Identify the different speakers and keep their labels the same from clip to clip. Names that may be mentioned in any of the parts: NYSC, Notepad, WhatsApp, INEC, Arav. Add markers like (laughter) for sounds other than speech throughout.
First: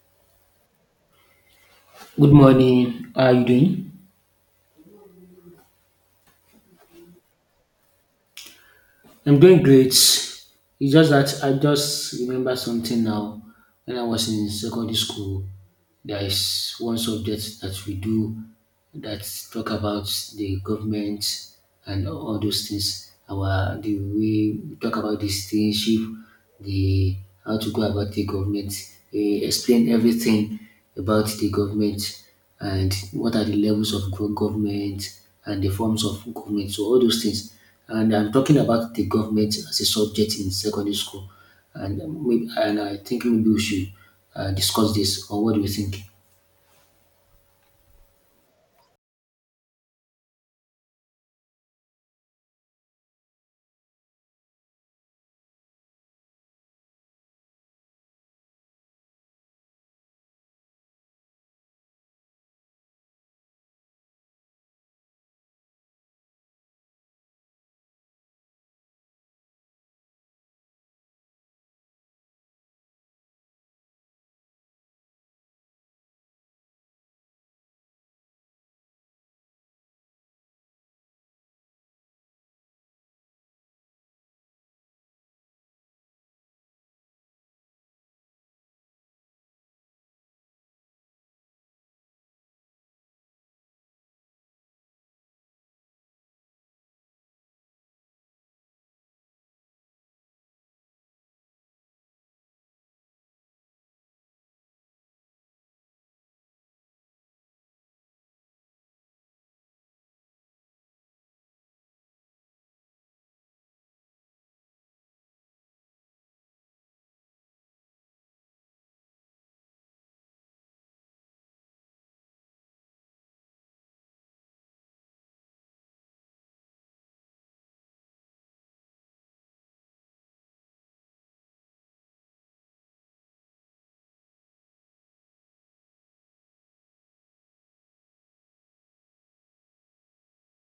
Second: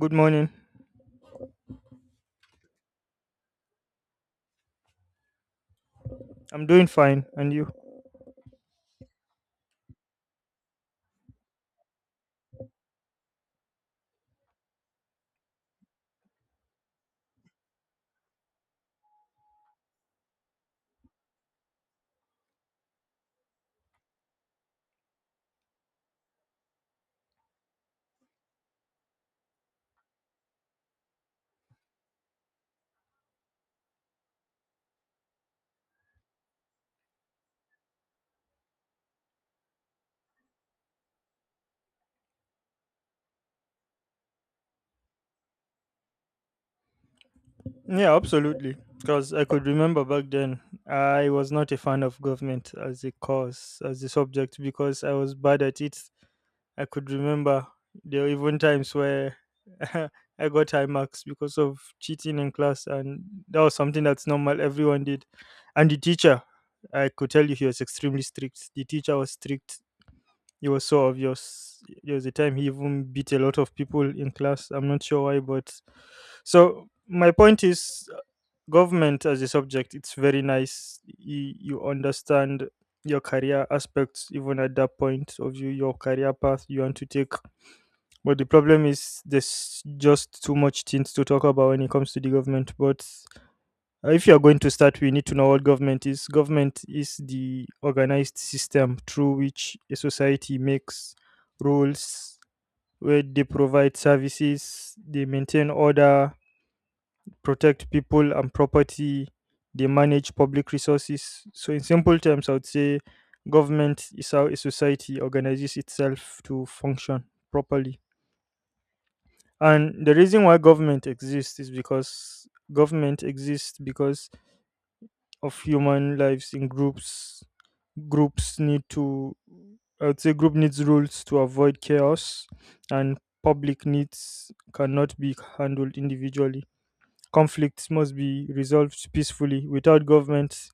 Speaker 1: Good morning.
Speaker 2: Good morning. How are you doing?
Speaker 1: I'm doing fine. And you?
Speaker 2: I'm doing great. It's just that I just remember something now. When I was in secondary school, there is one subject that we do that talk about the government and all those things. Our the way we talk about the citizenship, the how to go about the government. They explain everything about the government. And what are the levels of government and the forms of government. So all those things. And I'm talking about the government as a subject in secondary school. And I think maybe we should discuss this. Or what do you think?
Speaker 1: Yeah, absolutely. Because I could remember back then, I was not a fan of government as a course, as a subject, because I was bad at it. I could remember there were even times where (laughs) I got high marks because of cheating in class, and that was something that's normal, everyone did. And the teacher, I could tell you, he was extremely strict. The teacher was strict. It was sort of your s- There was a time he even beat a lot of people in class. I'm not sure why, but so my point is, government as a subject, it's very nice. You understand your career aspects, even at that point of your career path you want to take. But the problem is, there's just too much things to talk about when it comes to the government. But If you are going to start, we need to know what government is. Government is the organized system through which a society makes rules, where they provide services, they maintain order, protect people and property, they manage public resources. So, in simple terms, I would say government is how a society organizes itself to function properly. And the reason why government exists because of human lives in groups. Groups need to I would say group needs rules to avoid chaos, and public needs cannot be handled individually. Conflicts must be resolved peacefully. Without government,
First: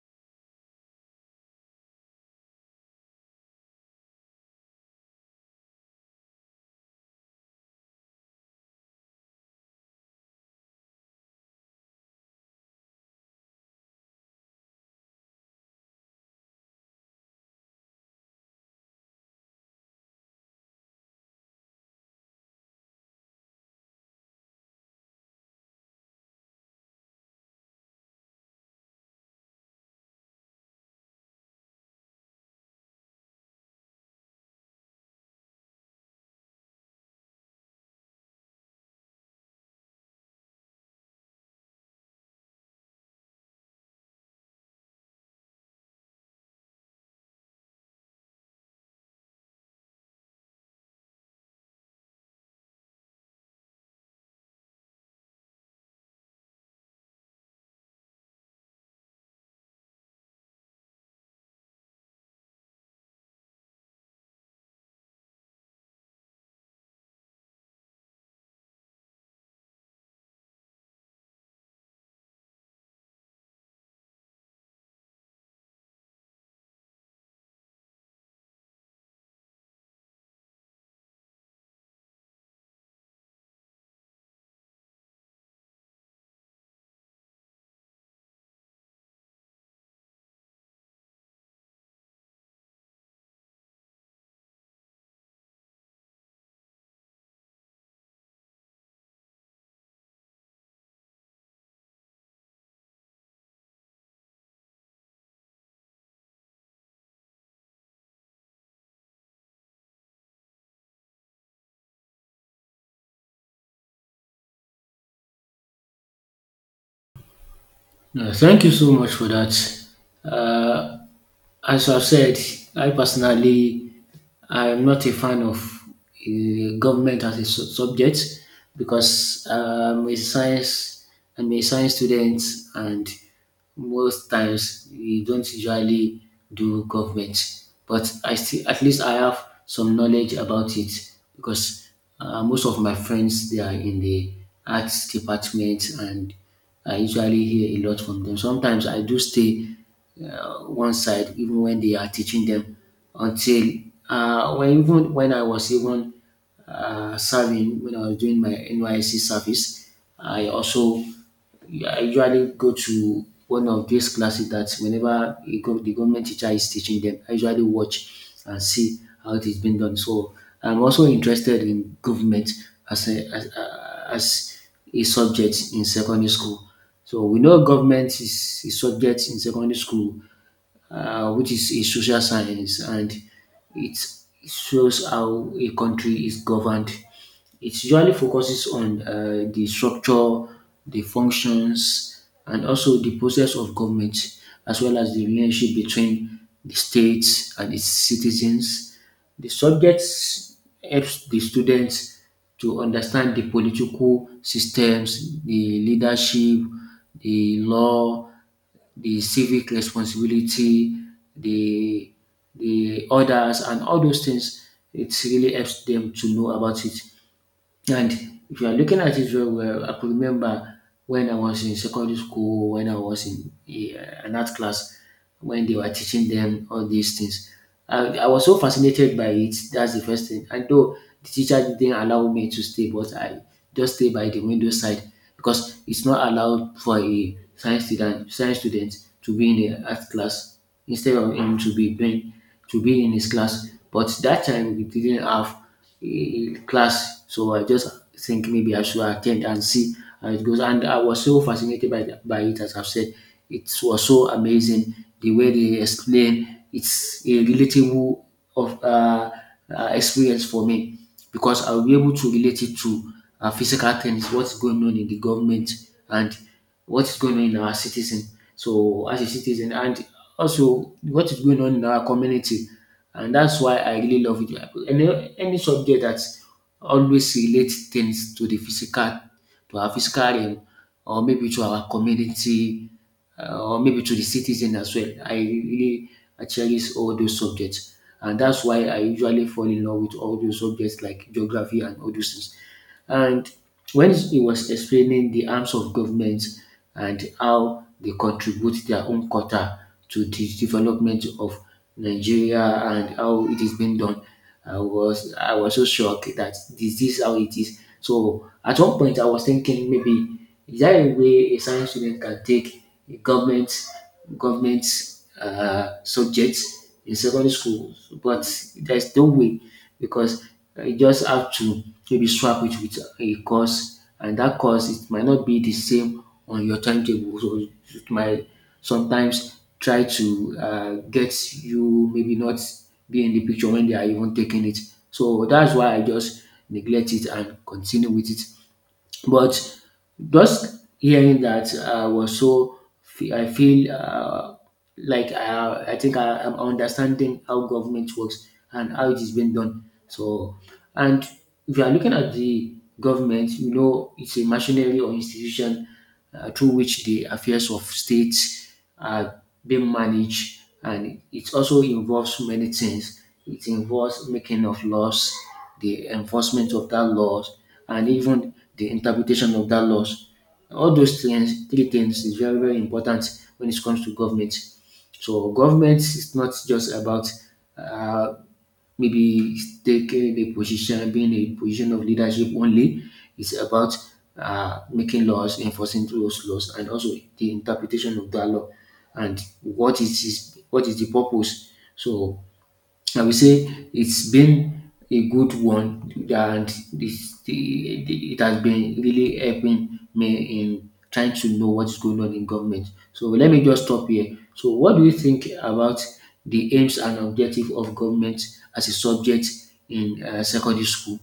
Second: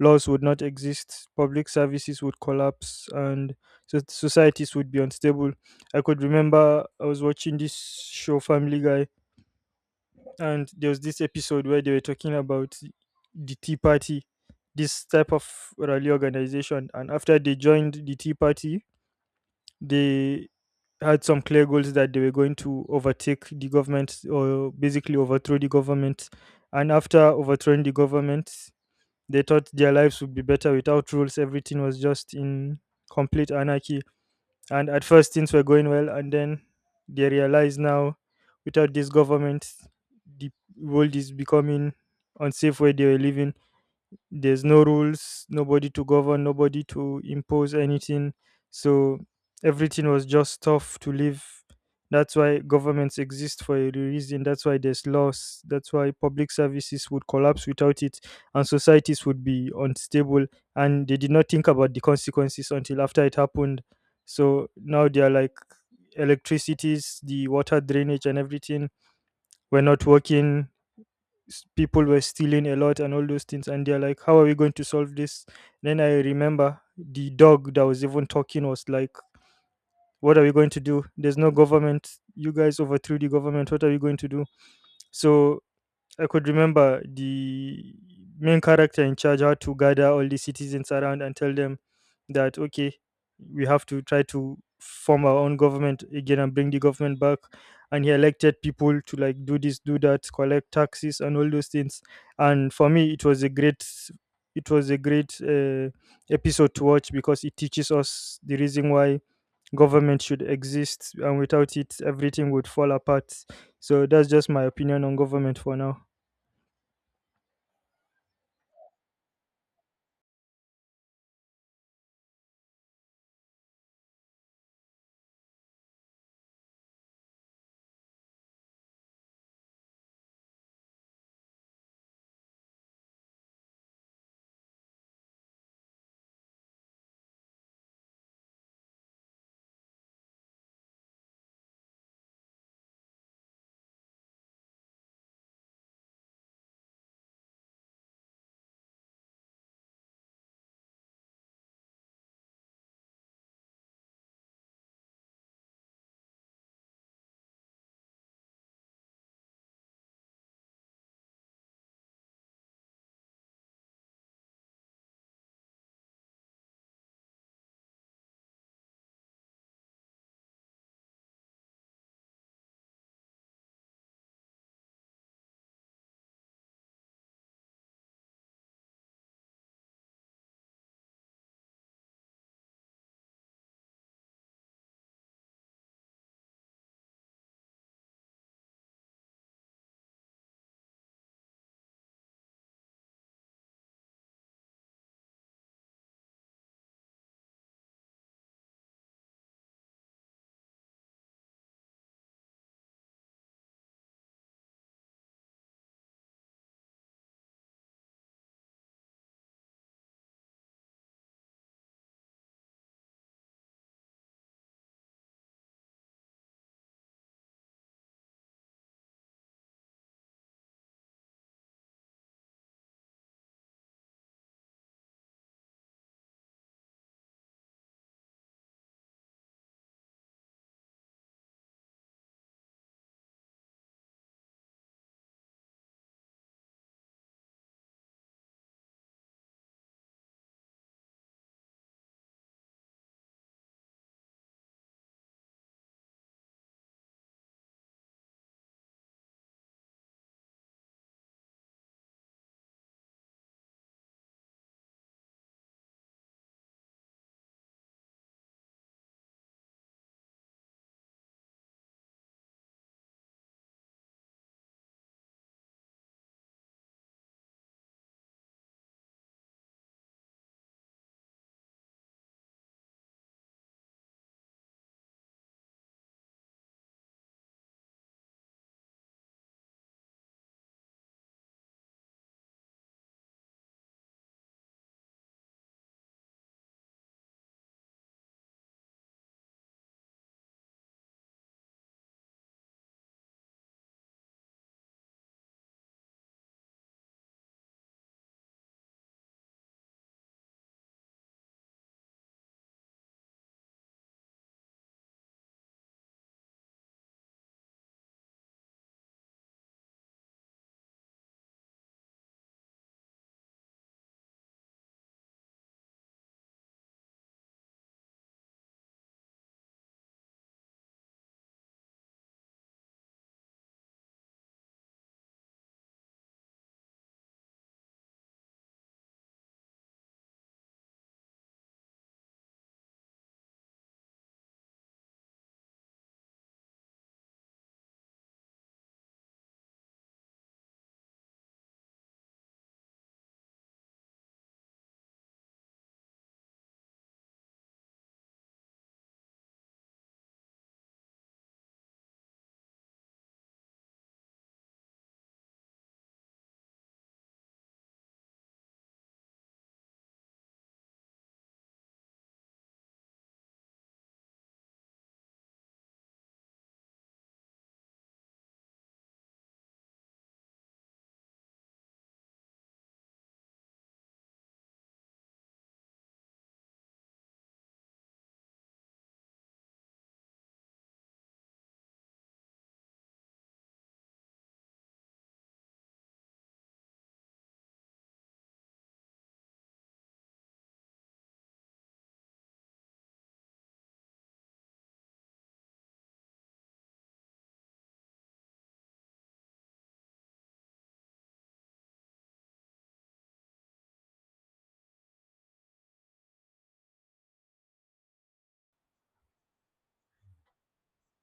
Speaker 1: laws would not exist, public services would collapse, and societies would be unstable. I could remember I was watching this show, Family Guy, and there was this episode where they were talking about the Tea Party, this type of rally organization, and after they joined the Tea Party, they had some clear goals that they were going to overtake the government, or basically overthrow the government. And after overthrowing the government, they thought their lives would be better without rules. Everything was just in complete anarchy. And at first, things were going well, and then they realize now, without this government, the world is becoming unsafe. Where they were living, there's no rules, nobody to govern, nobody to impose anything. So everything was just stuff to live. That's why governments exist for a reason. That's why there's laws. That's why public services would collapse without it, and societies would be unstable. And they did not think about the consequences until after it happened. So now they are like, electricities, the water, drainage, and everything were not working. People were stealing a lot and all those things, and they're like, how are we going to solve this? Then I remember the dog that was even talking was like, what are we going to do? There's no government. You guys overthrew the government. What are we going to do? So I could remember the main character in charge had to gather all the citizens around and tell them that, okay, we have to try to form our own government again and bring the government back. And he elected people to like do this, do that, collect taxes, and all those things. And for me, it was a great, it was a great uh, episode to watch, because it teaches us the reason why government should exist, and without it everything would fall apart. So that's just my opinion on government for now.
Speaker 2: Yeah, thank you so much for that. Uh, As I've said, I personally, I'm not a fan of government as a subject because a science I'm a science student, and most times we don't usually do government, but I still at least I have some knowledge about it because most of my friends, they are in the arts department, and I usually hear a lot from them. Sometimes I do stay one side even when they are teaching them. Until when even when I was even serving, when I was doing my NYSC service, I also I usually go to one of these classes that whenever the government teacher is teaching them, I usually watch and see how it is being done. So I'm also interested in government as a subject in secondary school. So we know government is a subject in secondary school, which is a social science, and it shows how a country is governed. It usually focuses on the structure, the functions, and also the process of government, as well as the relationship between the state and its citizens. The subjects helps the students to understand the political systems, the leadership, the law, the civic responsibility, the the others, and all those things. It really helps them to know about it. And if you are looking at it very well, I could remember, when I was in secondary school, when I was in an art class, when they were teaching them all these things, I was so fascinated by it. That's the first thing. And though the teacher didn't allow me to stay, but I just stay by the window side, because it's not allowed for a science student to be in the art class instead of him to be in his class. But that time we didn't have a class. So I just think maybe I should attend and see how it goes. And I was so fascinated by it, as I've said. It was so amazing the way they explain. It's a relatable of experience for me, because I'll be able to relate it to physical things, what's going on in the government, and what's going on in our citizen. So as a citizen, and also what is going on in our community, and that's why I really love it. Any subject that always relates things to the physical, to our physical realm, or maybe to our community, or maybe to the citizen as well. I cherish all those subjects, and that's why I usually fall in love with all those subjects like geography and all those things. And when he was explaining the arms of government and how they contribute their own quota to the development of Nigeria and how it is being done, I was so shocked that this is how it is. So at one point I was thinking, maybe is there a way a science student can take a government government subjects in secondary school? But there's no way, because you just have to maybe swap it with a course, and that course, it might not be the same on your timetable. So it might sometimes try to get you, maybe not be in the picture when they are even taking it. So that's why I just neglect it and continue with it. But just hearing that, I was so fe- I feel like I think I am understanding how government works and how it is being done. So, and if you are looking at the government, you know it's a machinery or institution through which the affairs of states uh, being managed, and it also involves many things. It involves making of laws, the enforcement of that laws, and even the interpretation of that laws. All those things, three things, is very very important when it comes to government. So government is not just about uh, maybe taking a position, being a position of leadership only. It's about making laws, enforcing those laws, and also the interpretation of that law, and what is the purpose. So I will say it's been a good one, and it has been really helping me in trying to know what's going on in government. So let me just stop here. So what do you think about the aims and objective of government as a subject in secondary school?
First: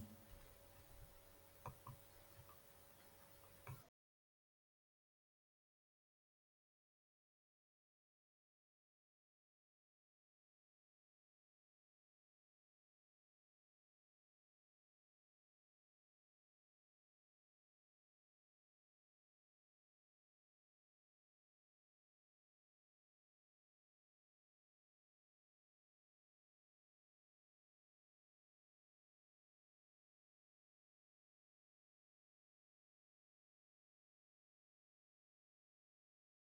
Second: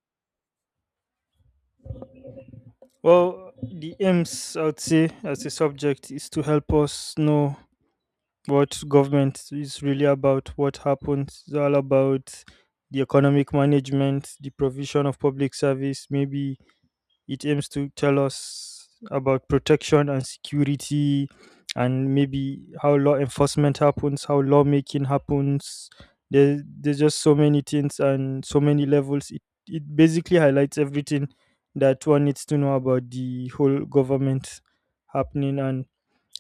Speaker 1: Well, the aims, I would say as a subject, is to help us know what government is really about, what happens. It's all about the economic management, the provision of public service, maybe. It aims to tell us about protection and security, and maybe how law enforcement happens, how lawmaking happens. There's just so many things and so many levels. It basically highlights everything that one needs to know about the whole government happening. And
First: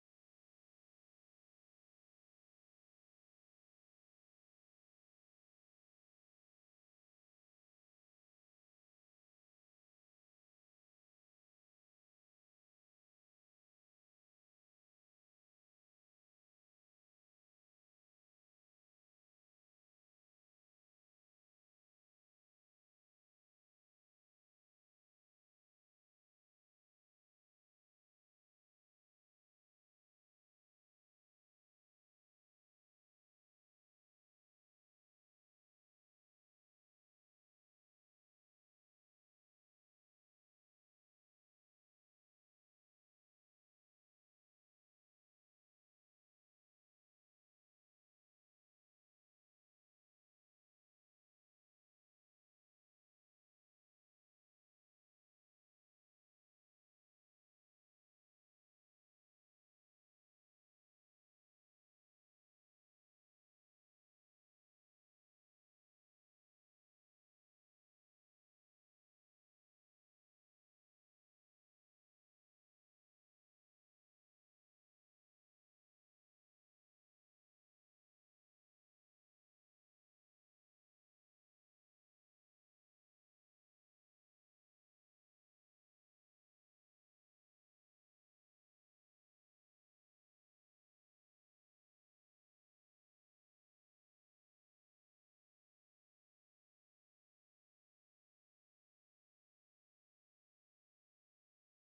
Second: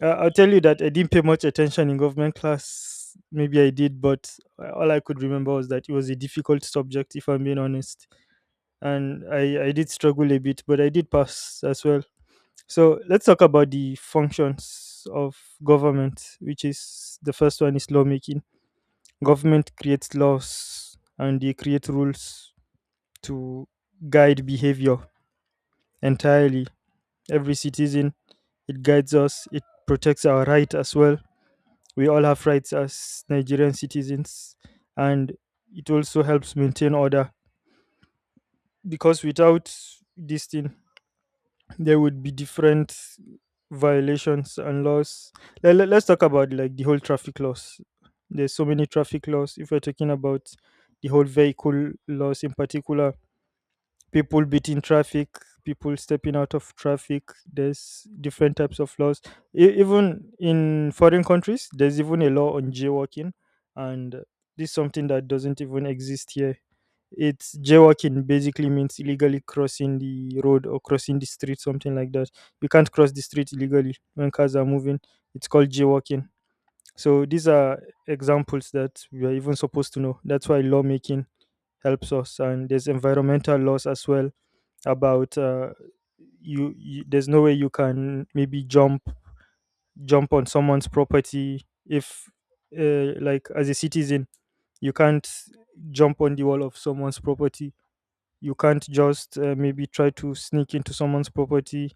Speaker 1: I'll tell you that I didn't pay much attention in government class. Maybe I did, but all I could remember was that it was a difficult subject, if I'm being honest. And I did struggle a bit, but I did pass as well. So let's talk about the functions of government, which is, the first one is lawmaking. Government creates laws and they create rules to guide behavior entirely. Every citizen, it guides us, it protects our right as well. We all have rights as Nigerian citizens, and it also helps maintain order, because without this thing, there would be different violations and laws. Let us talk about like the whole traffic laws. There's so many traffic laws. If we're talking about the whole vehicle laws in particular, people beating traffic, people stepping out of traffic, there's different types of laws. Even in foreign countries, there's even a law on jaywalking, and this is something that doesn't even exist here. It's, jaywalking basically means illegally crossing the road or crossing the street, something like that. You can't cross the street illegally when cars are moving. It's called jaywalking. So these are examples that we are even supposed to know. That's why lawmaking helps us. And there's environmental laws as well. About you, you there's no way you can maybe jump on someone's property. If like, as a citizen, you can't jump on the wall of someone's property. You can't just maybe try to sneak into someone's property,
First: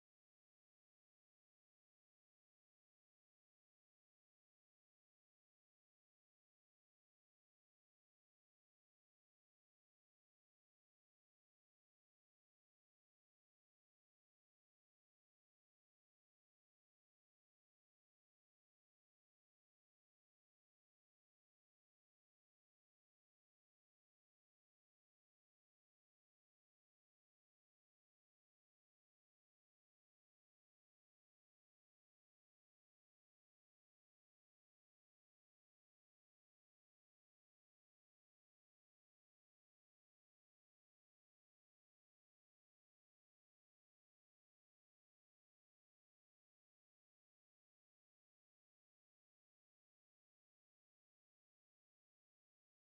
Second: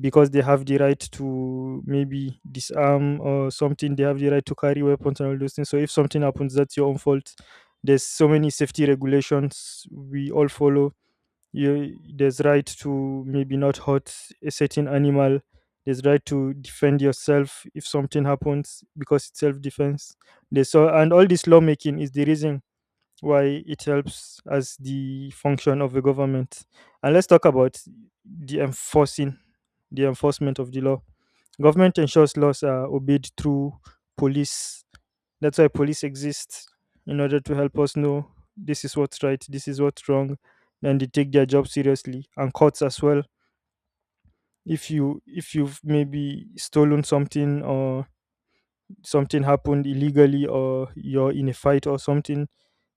Speaker 1: because they have the right to maybe disarm, or something. They have the right to carry weapons and all those things. So if something happens, that's your own fault. There's so many safety regulations we all follow. There's right to maybe not hurt a certain animal. There's right to defend yourself if something happens, because it's self-defense. They saw, and all this lawmaking is the reason why it helps as the function of the government. And let's talk about the enforcing, the enforcement of the law. Government ensures laws are obeyed through police. That's why police exist, in order to help us know, this is what's right, this is what's wrong, and they take their job seriously. And courts as well. If you, if you've maybe stolen something, or something happened illegally, or you're in a fight or something,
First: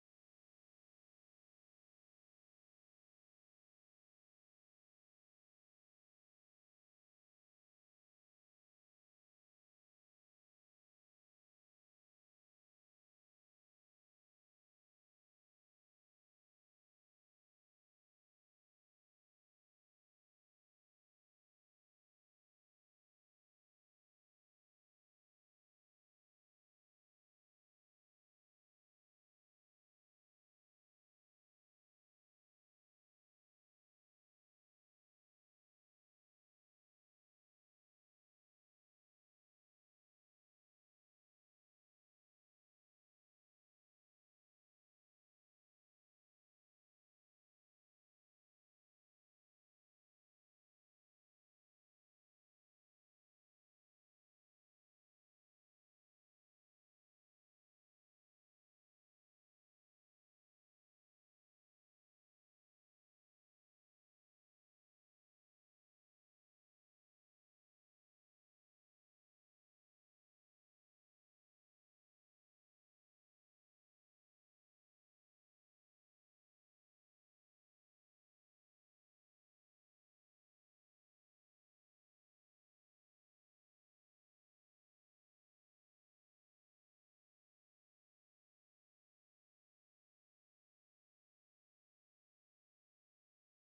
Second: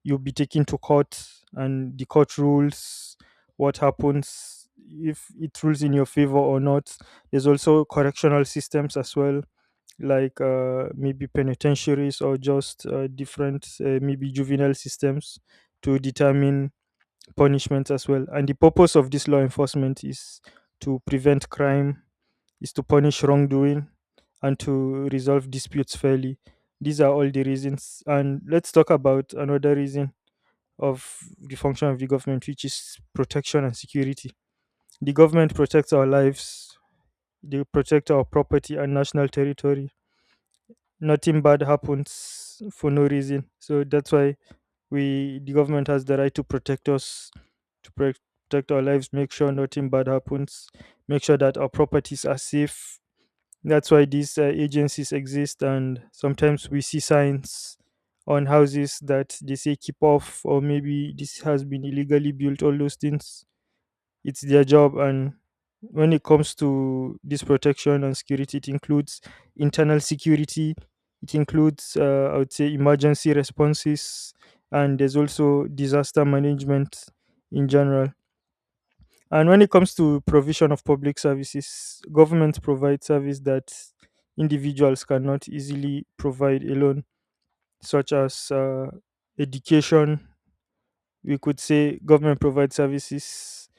Speaker 1: you'll be taken to court, and the court rules. What happens, if it rules in your favor or not. There's also correctional systems as well, like maybe penitentiaries, or just different maybe juvenile systems, to determine punishments as well. And the purpose of this law enforcement is to prevent crime, is to punish wrongdoing, and to resolve disputes fairly. These are all the reasons. And let's talk about another reason of the function of the government, which is protection and security. The government protects our lives, they protect our property and national territory. Nothing bad happens for no reason. So that's why we, the government has the right to protect us, to protect our lives, make sure nothing bad happens, make sure that our properties are safe. That's why these agencies exist. And sometimes we see signs on houses that they say keep off, or maybe this has been illegally built, all those things. It's their job. And when it comes to this protection and security, it includes internal security, it includes, I would say, emergency responses, and there's also disaster management in general. And when it comes to provision of public services, government provides service that individuals cannot easily provide alone, such as education. We could say government provides services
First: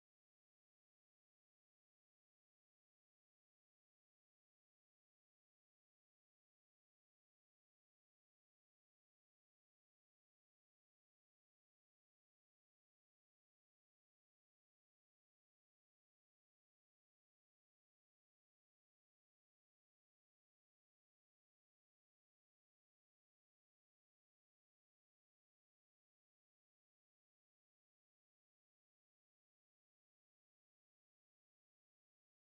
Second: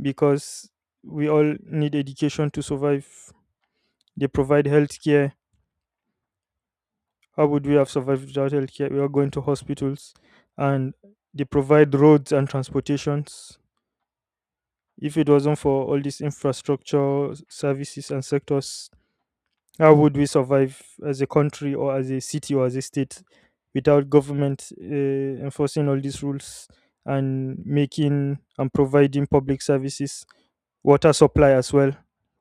Speaker 1: because we all need education to survive. They provide healthcare. How would we have survived without healthcare? We are going to hospitals, and they provide roads and transportations. If it wasn't for all these infrastructure services and sectors, how would we survive as a country, or as a city, or as a state, without government enforcing all these rules and making and providing public services, water supply as well,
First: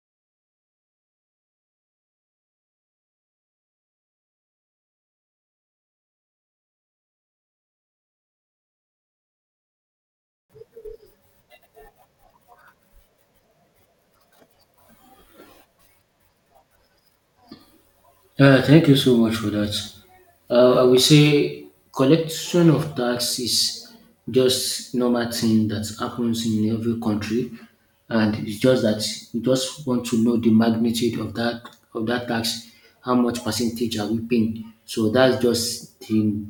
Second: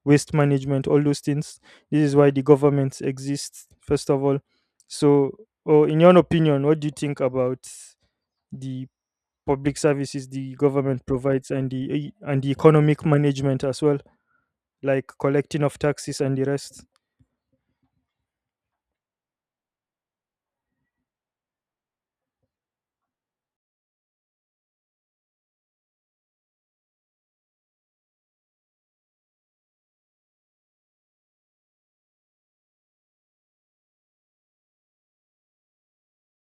Speaker 1: waste management, all those things? This is why the government exists, first of all. So, or in your opinion, what do you think about the public services the government provides, and the economic management as well? Like collecting of taxes and the rest.
Speaker 2: Thank you so much for that. I will say collection of tax is just normal thing that happens in every country, and it's just that we just want to know the magnitude of that tax, how much percentage are we paying. So that's just the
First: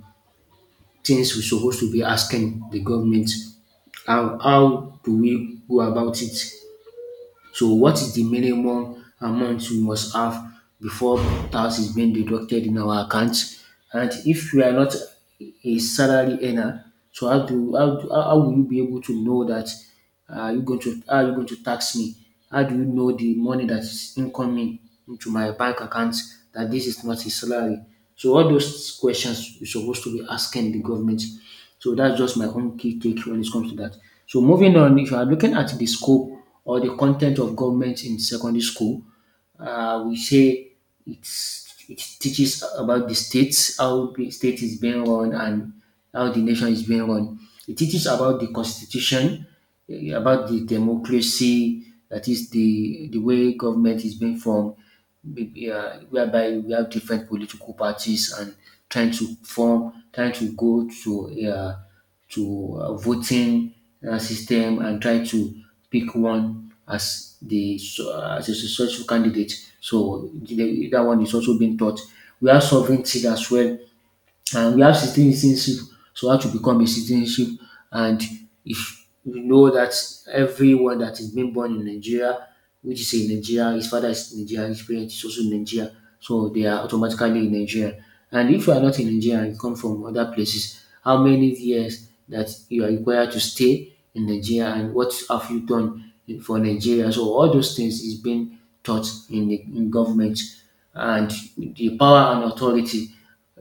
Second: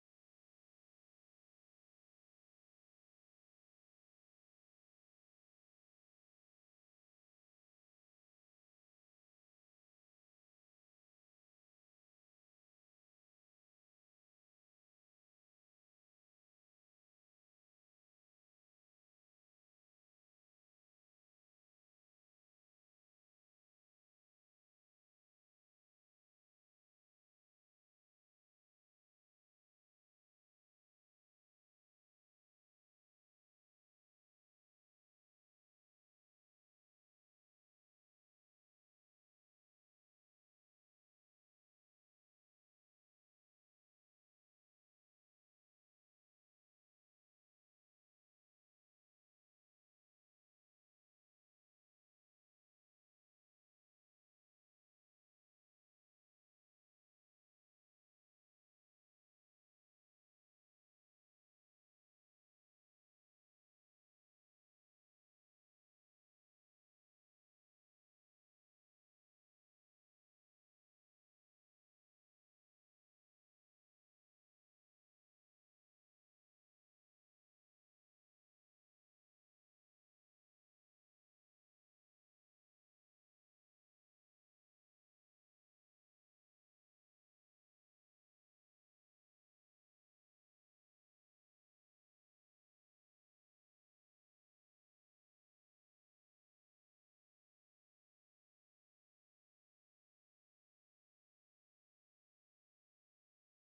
Speaker 2: things we're supposed to be asking the government. How do we go about it? So what is the minimum amount we must have before tax is being deducted in our account? And if we are not a salary earner, so how do how, do- how will you be able to know that, you going to how you going to tax me? How do you know the money that is incoming into my bank account, that this is not a salary? So all those questions you're supposed to be asking the government. So that's just my own key take when it comes to that. So moving on, if you are looking at the scope or the content of government in secondary school, we say it teaches about the states, how the state is being run and how the nation is being run. It teaches about the constitution, about the democracy, that is the way government is being formed, whereby we have different political parties, and trying to go to voting system and try to pick one as the as a successful candidate. So that one is also being taught. We have sovereignty as well, and we have citizenship. So how to become a citizenship, and if you know that everyone that is being born in Nigeria, which is in Nigeria, his father is Nigerian, his parents is also in Nigeria, so they are automatically in Nigeria. And if you are not in Nigeria and you come from other places, how many years that you are required to stay in Nigeria, and what have you done for Nigeria? So all those things is being taught in the in government, and the power and authority,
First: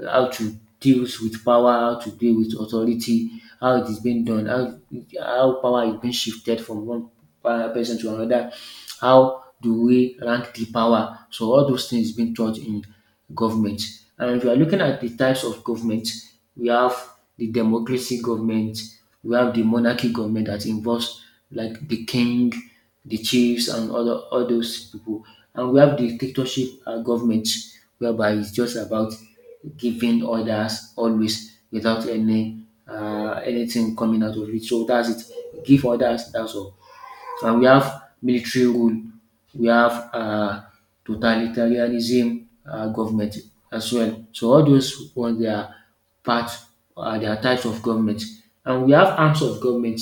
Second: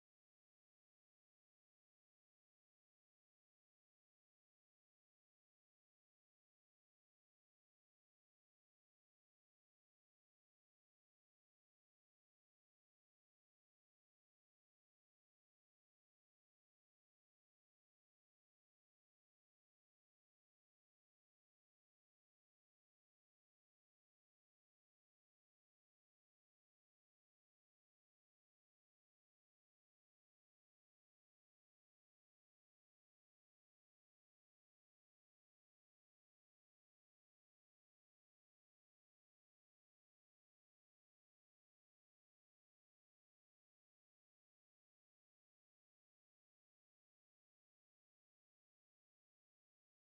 Speaker 2: how to deal with power, how to deal with authority, how it is being done, how power is being shifted from one person to another, how do we rank the power? So all those things being taught in government. And if you are looking at the types of government, we have the democracy government, we have the monarchy government that involves like the king, the chiefs, and all those people. And we have the dictatorship government, whereby it's just about giving others always without any anything coming out of it. So that's it. Give others. That's all. And we have military rule. We have totalitarianism government as well. So all those ones, they are part. They are types of government. And we have arms of government.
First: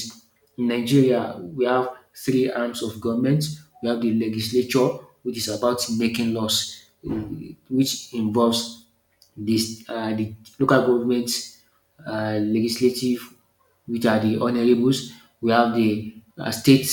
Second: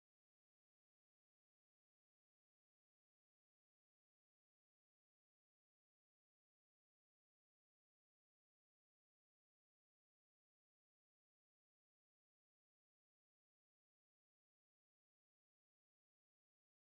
Speaker 2: In Nigeria, we have three arms of government. We have the legislature, which is about making laws, which involves this the local government legislative, which are the honorables. We have the state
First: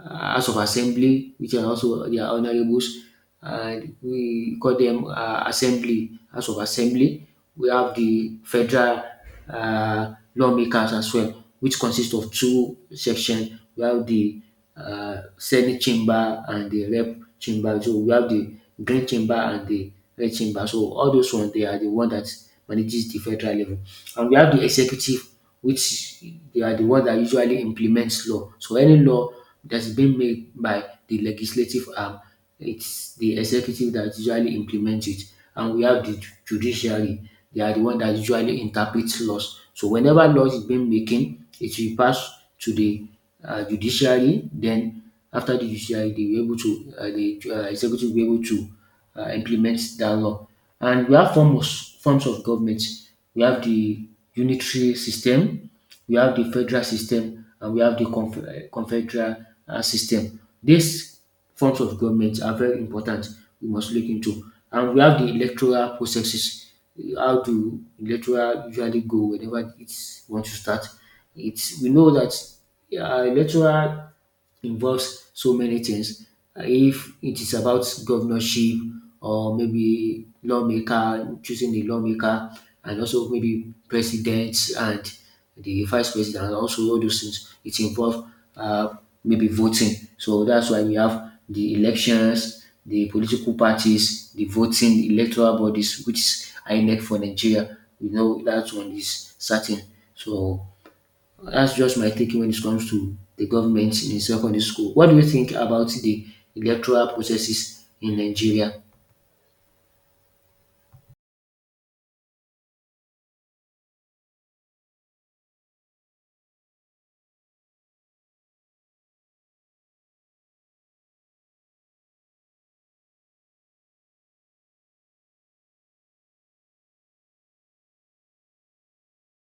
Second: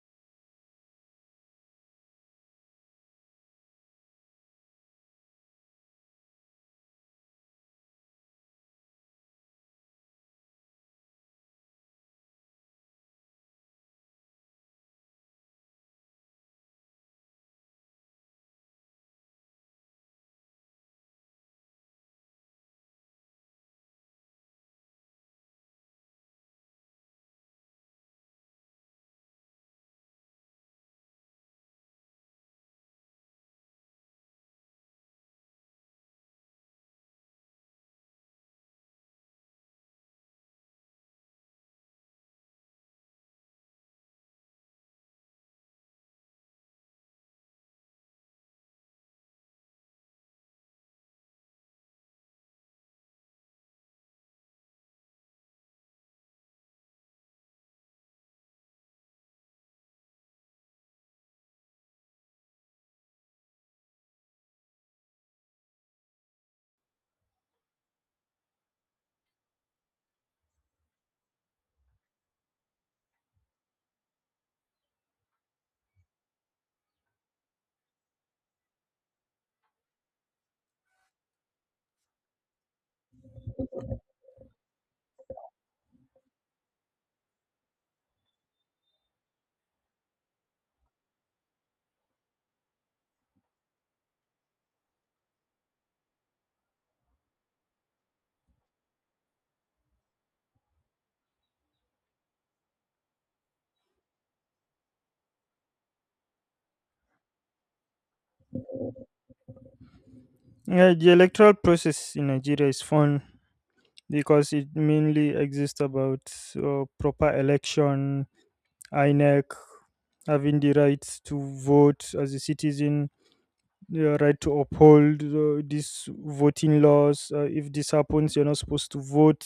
Speaker 2: house of assembly, which are also their honorables, and we call them assembly, house of assembly. We have the federal lawmakers as well, which consists of two sections. We have the Senate chamber and the Rep chamber. So we have the Green chamber and the Red chamber. So all those ones, they are the one that manages the federal level. And we have the executive, which they are the one that usually implements law. So any law that's been made by the legislative arm, it's the executive that usually implements it. And we have the judiciary, they are the one that usually interprets laws. So whenever laws is being making, it will pass to the judiciary. Then after the judiciary, they will be able to the executive will be able to implements that law. And we have forms of government. We have the unitary system, we have the federal system, and we have the confederal system. These forms of government are very important. We must look into, and we have the electoral processes. How do electoral usually go whenever it wants to start? It's we know that electoral involves so many things. If it is about governorship or maybe lawmaker, choosing the lawmaker, and also maybe president and the vice president, and also all those things, it involves uh, maybe voting. So that's why we have the elections, the political parties, the voting, electoral bodies, which is INEC for Nigeria. We know that one is certain. So that's just my thinking when it comes to the government in secondary school. What do you think about the electoral processes in Nigeria?
Speaker 1: Yeah, the electoral process in Nigeria is fun, because it mainly exists about proper election, INEC, having the right to vote as a citizen, your right to uphold these voting laws. If this happens, you're not supposed to vote.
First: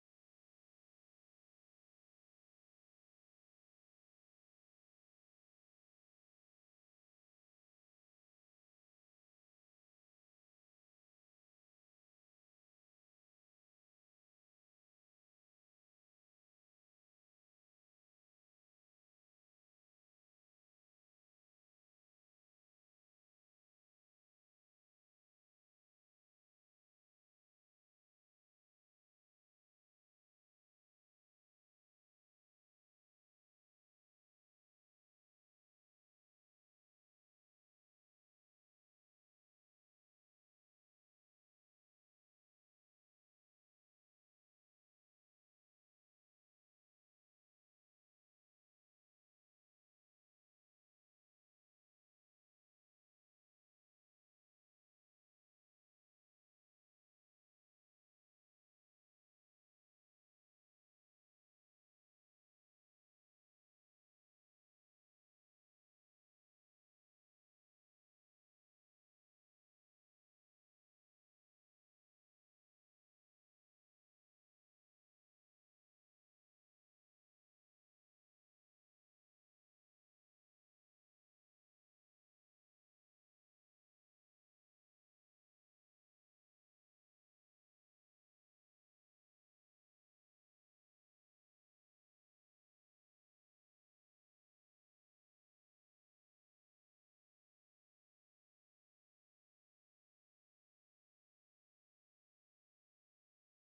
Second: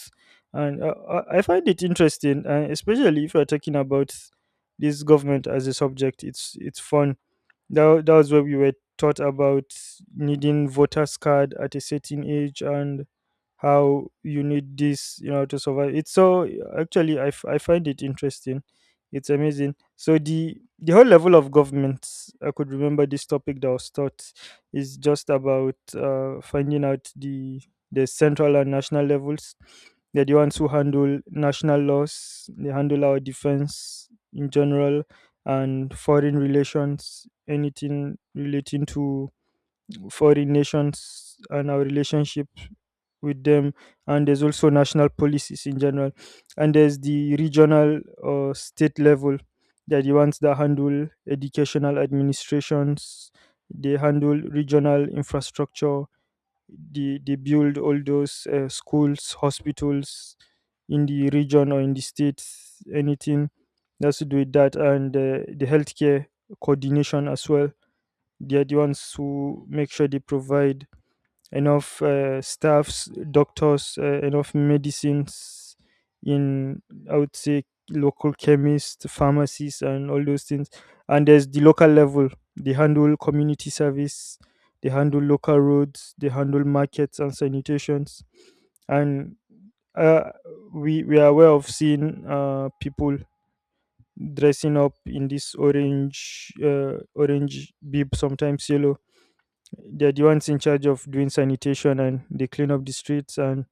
Speaker 1: And I find it interesting, and especially if you're talking about this government as a subject, it's fun. That was what we were taught about, needing voter's card at a certain age, and how you need this, you know, to survive. It's so, actually I find it interesting. It's amazing. So the whole level of government, I could remember this topic that was taught is just about finding out the central and national levels. They're the ones who handle national laws. They handle our defense in general and foreign relations, anything relating to foreign nations and our relationship with them. And there's also national policies in general. And there's the regional or state level. They're the ones that handle educational administrations, they handle regional infrastructure, they build all those schools, hospitals in the region or in the states, anything that's to do with that, and the healthcare coordination as well. They are the ones who make sure they provide enough staffs, doctors, enough medicines in, I would say, local chemists, pharmacies, and all those things. And there's the local level, they handle community service, they handle local roads, they handle markets and sanitations. And uh, we are aware of seeing people dressing up in this orange orange bib, sometimes yellow. They're the ones in charge of doing sanitation, and they clean up the streets, and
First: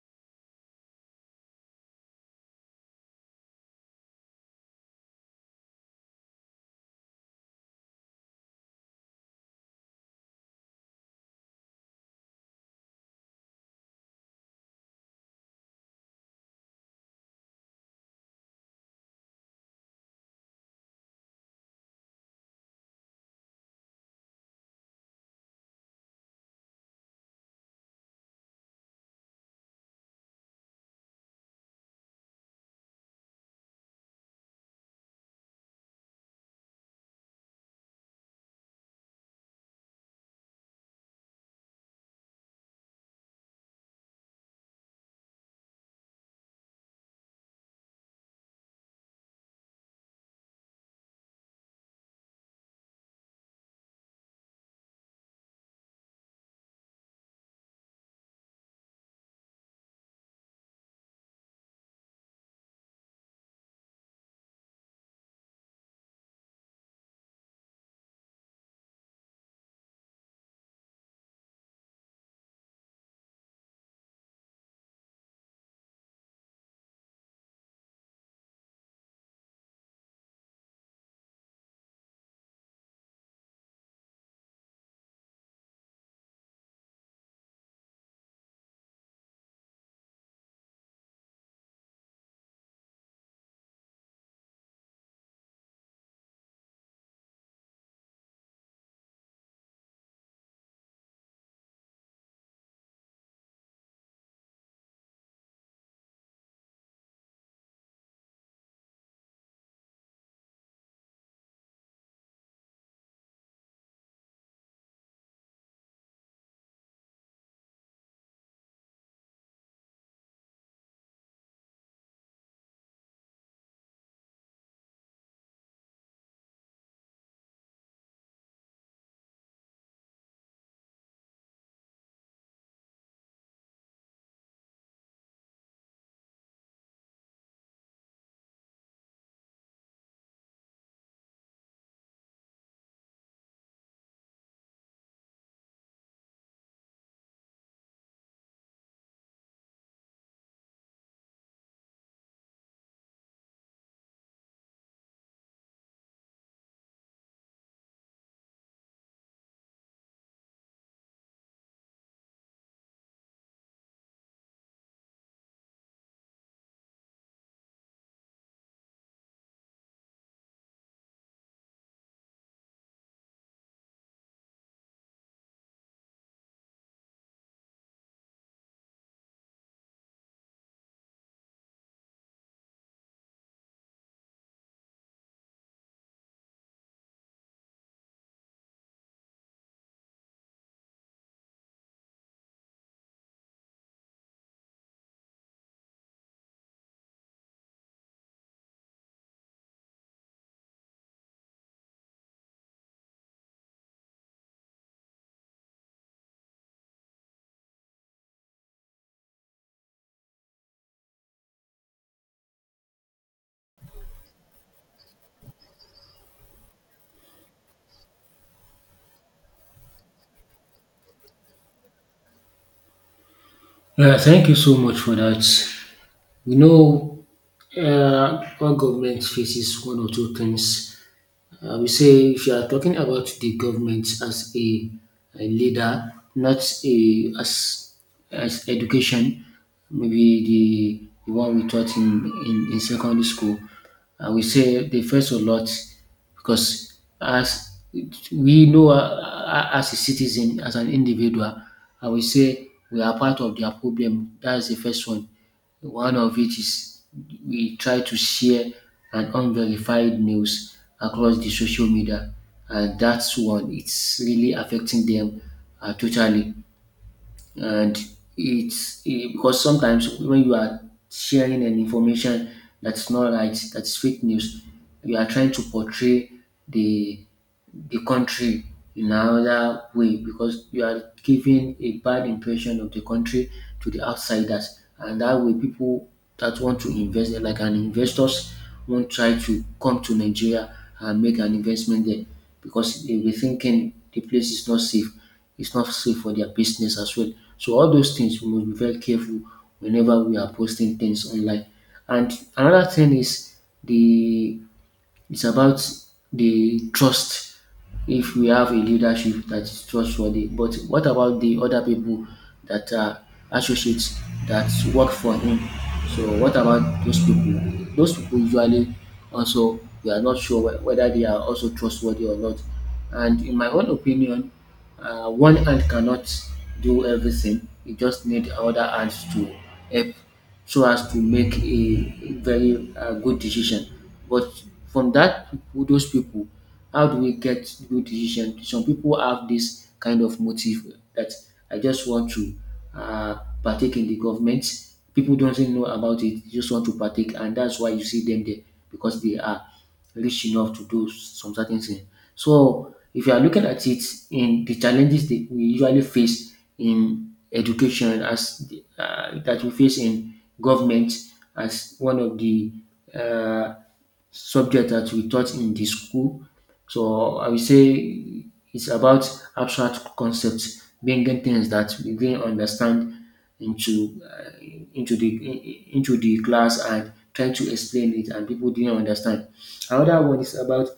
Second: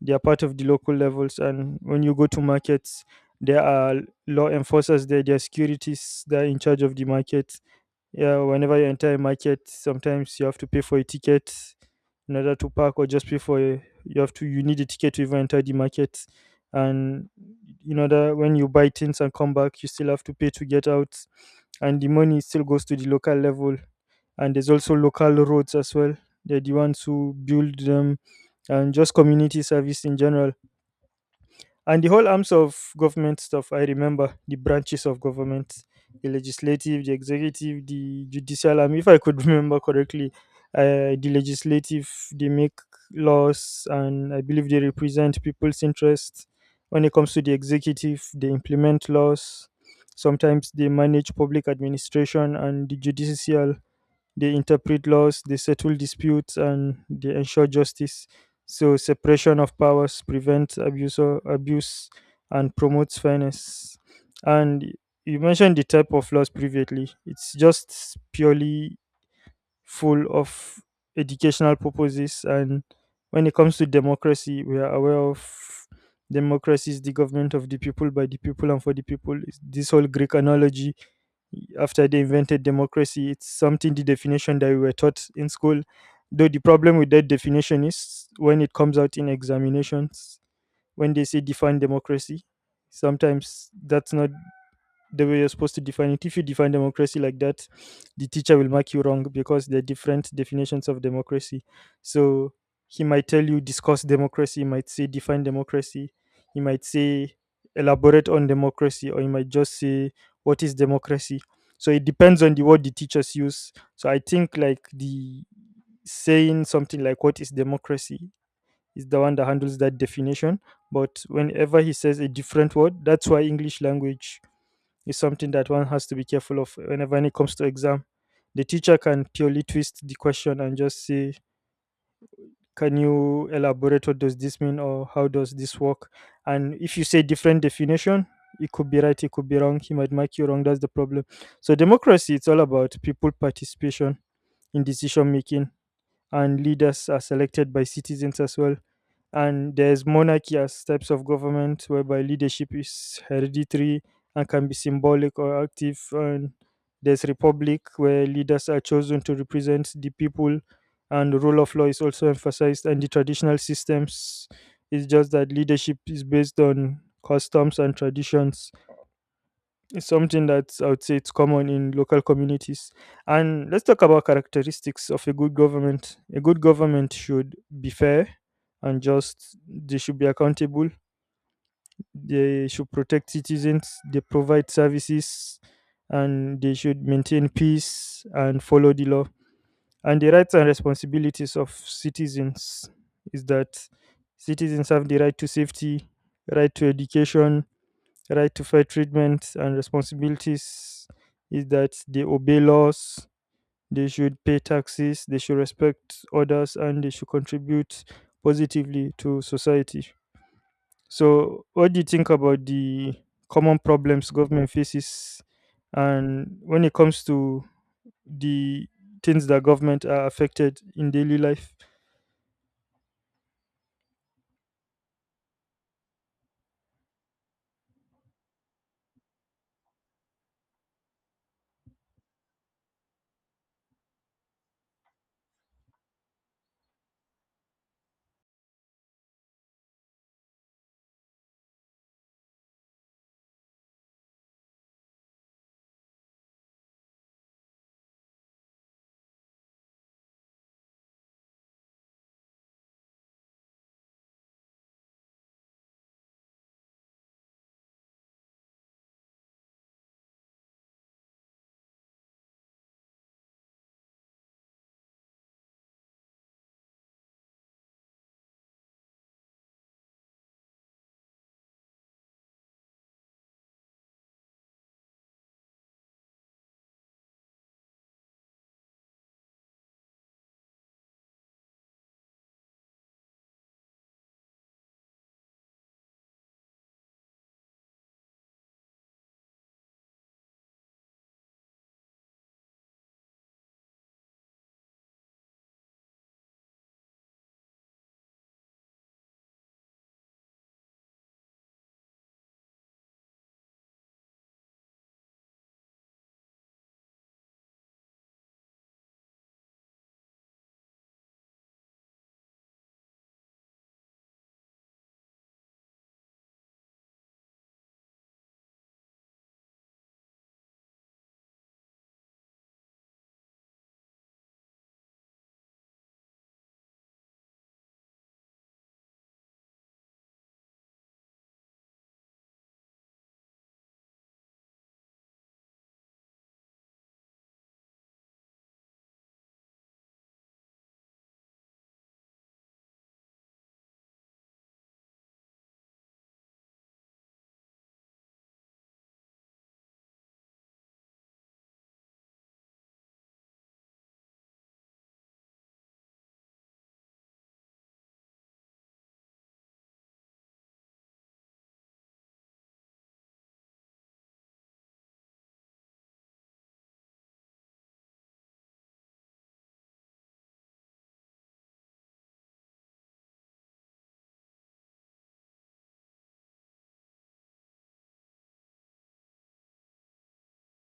Speaker 1: they are part of the local levels. And when you go to markets, there are law enforcers there, there are securities that are in charge of the market. Yeah, whenever you enter a market, sometimes you have to pay for a ticket in order to park, or just pay for a, you have to, you need a ticket to even enter the market. And you know that when you buy things and come back, you still have to pay to get out, and the money still goes to the local level. And there's also local roads as well, they're the ones who build them, and just community service in general. And the whole arms of government stuff, I remember the branches of government, the legislative, the executive, the judicial arm. If I could (laughs) remember correctly, the legislative, they make laws, and I believe they represent people's interests. When it comes to the executive, they implement laws. Sometimes they manage public administration, and the judicial, they interpret laws, they settle disputes, and they ensure justice. So, separation of powers prevents abuse, or abuse, and promotes fairness. And you mentioned the type of laws previously. It's just purely full of educational purposes. And when it comes to democracy, we are aware of democracy is the government of the people, by the people, and for the people. It's this whole Greek analogy after they invented democracy. It's something, the definition, that we were taught in school. Though the problem with that definition is when it comes out in examinations, when they say define democracy, sometimes that's not the way you're supposed to define it. If you define democracy like that, the teacher will mark you wrong because there are different definitions of democracy. So he might tell you discuss democracy, he might say define democracy, he might say elaborate on democracy, or he might just say what is democracy. So it depends on the word the teachers use. So I think like the saying something like what is democracy is the one that handles that definition. But whenever he says a different word, that's why English language is something that one has to be careful of whenever it comes to exam. The teacher can purely twist the question and just say, "Can you elaborate what does this mean or how does this work?" And if you say different definition, it could be right, it could be wrong. He might mark you wrong. That's the problem. So democracy, it's all about people participation in decision making, and leaders are selected by citizens as well. And there's monarchy as types of government, whereby leadership is hereditary and can be symbolic or active. And there's republic, where leaders are chosen to represent the people, and the rule of law is also emphasized. And the traditional systems is just that leadership is based on customs and traditions. It's something that I would say it's common in local communities. And let's talk about characteristics of a good government. A good government should be fair and just. They should be accountable. They should protect citizens. They provide services, and they should maintain peace and follow the law. And the rights and responsibilities of citizens is that citizens have the right to safety, right to education, right to fair treatment, and responsibilities is that they obey laws, they should pay taxes, they should respect others, and they should contribute positively to society. So, what do you think about the common problems government faces, and when it comes to the things that government are affected in daily life?
Speaker 2: Yeah, thank you so much for that. We know all government faces one or two things. I will say if you are talking about the government as a leader, not a as education, maybe the one we taught in secondary school, I will say they face a lot because as we know as a citizen, as an individual, I will say we are part of their problem. That's the first one. One of it is we try to share an unverified news across the social media, and that's one it's really affecting them totally, and because sometimes when you are sharing an information that's not right, that's fake news, you are trying to portray the the country in another way because you are giving a bad impression of the country to the outsiders, and that way people that want to invest, like an investors, won't try to come to Nigeria and make an investment there because they will be thinking the place is not safe, it's not safe for their business as well. So all those things we must be very careful whenever we are posting things online. And another thing is the it's about the trust. If we have a leadership that is trustworthy, but what about the other people that are associates that work for him? So what about those people? Those people usually also we are not sure whether they are also trustworthy or not. And in my own opinion, one hand cannot do everything. You just need other hands to help so as to make a very good decision. But from that those people. How do we get good decision? Some people have this kind of motive that I just want to uh, partake in the government. People don't even know about it; they just want to partake, and that's why you see them there because they are rich enough to do some certain things. So if you are looking at it in the challenges that we usually face in education as that we face in government as one of the uh, subject that we taught in the school. So I would say it's about abstract concepts, bringing things that we didn't understand into uh, into the class and trying to explain it, and people didn't understand. Another one is about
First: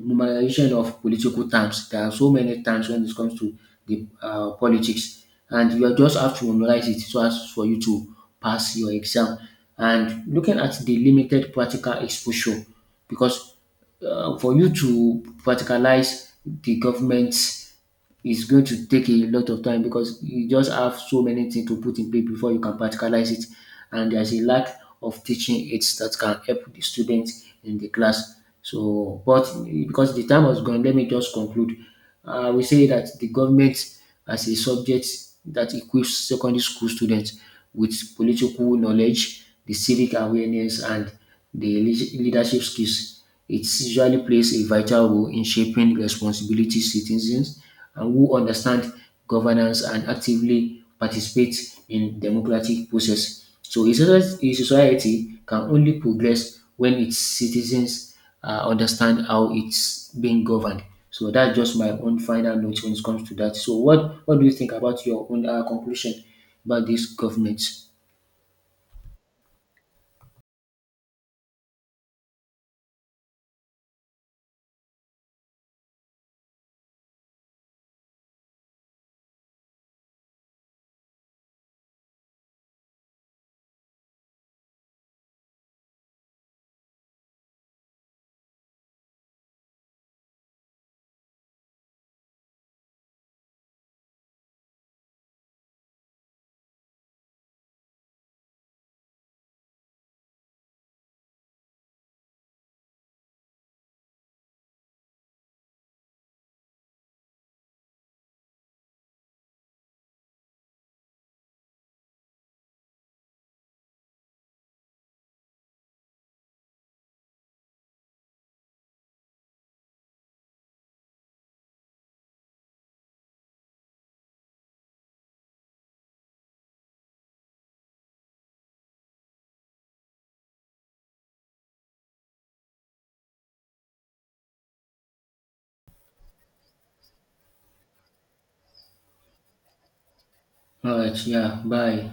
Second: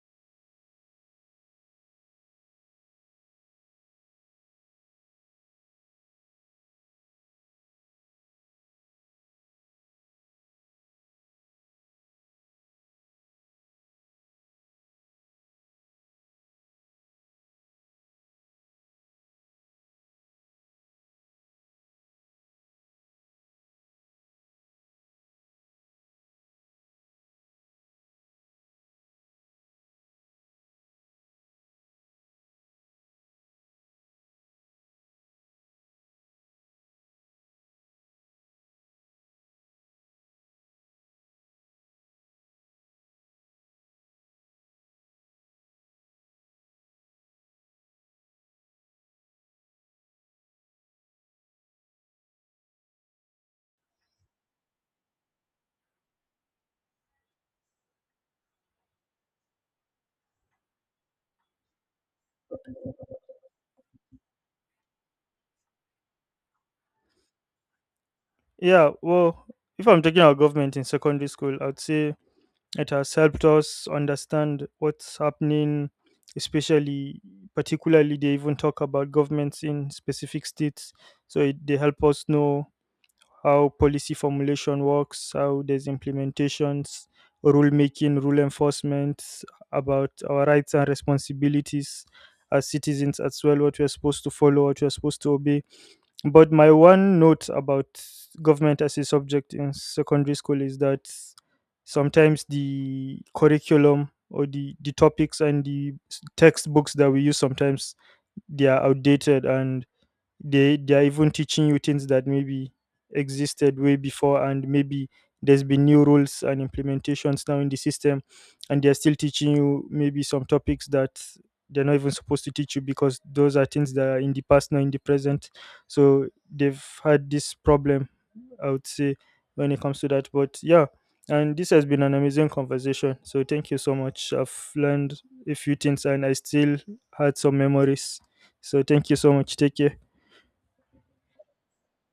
Speaker 2: memorization of political terms. There are so many terms when it comes to the politics, and you just have to memorize it so as for you to pass your exam. And looking at the limited practical exposure, because for you to practicalize the government's, it's going to take a lot of time because you just have so many things to put in place before you can practicalize it. And there's a lack of teaching aids that can help the students in the class. So, but because the time was gone, let me just conclude. We say that the government as a subject that equips secondary school students with political knowledge, the civic awareness, and the leadership skills. It usually plays a vital role in shaping responsibility citizens and who understand governance and actively participate in democratic process. So a a society can only progress when its citizens understand how it's being governed. So that's just my own final note when it comes to that. So what do you think about your own conclusion about this government?
Speaker 1: Yeah, well, if I'm talking about government in secondary school, I'd say it has helped us understand what's happening, especially, particularly, they even talk about governments in specific states. So it, they help us know how policy formulation works, how there's implementations, rule making, rule enforcement, about our rights and responsibilities as citizens as well, what we're supposed to follow, what we're supposed to obey. But my one note about government as a subject in secondary school is that sometimes the curriculum or the topics and the textbooks that we use sometimes, they are outdated, and they are even teaching you things that maybe existed way before, and maybe there's been new rules and implementations now in the system, and they're still teaching you maybe some topics that they're not even supposed to teach you because those are things that are in the past, not in the present. So they've had this problem, I would say, when it comes to that. But yeah, and this has been an amazing conversation, so thank you so much. I've learned a few things, and I still had some memories. So thank you so much, take care.
Speaker 2: All right, yeah, bye.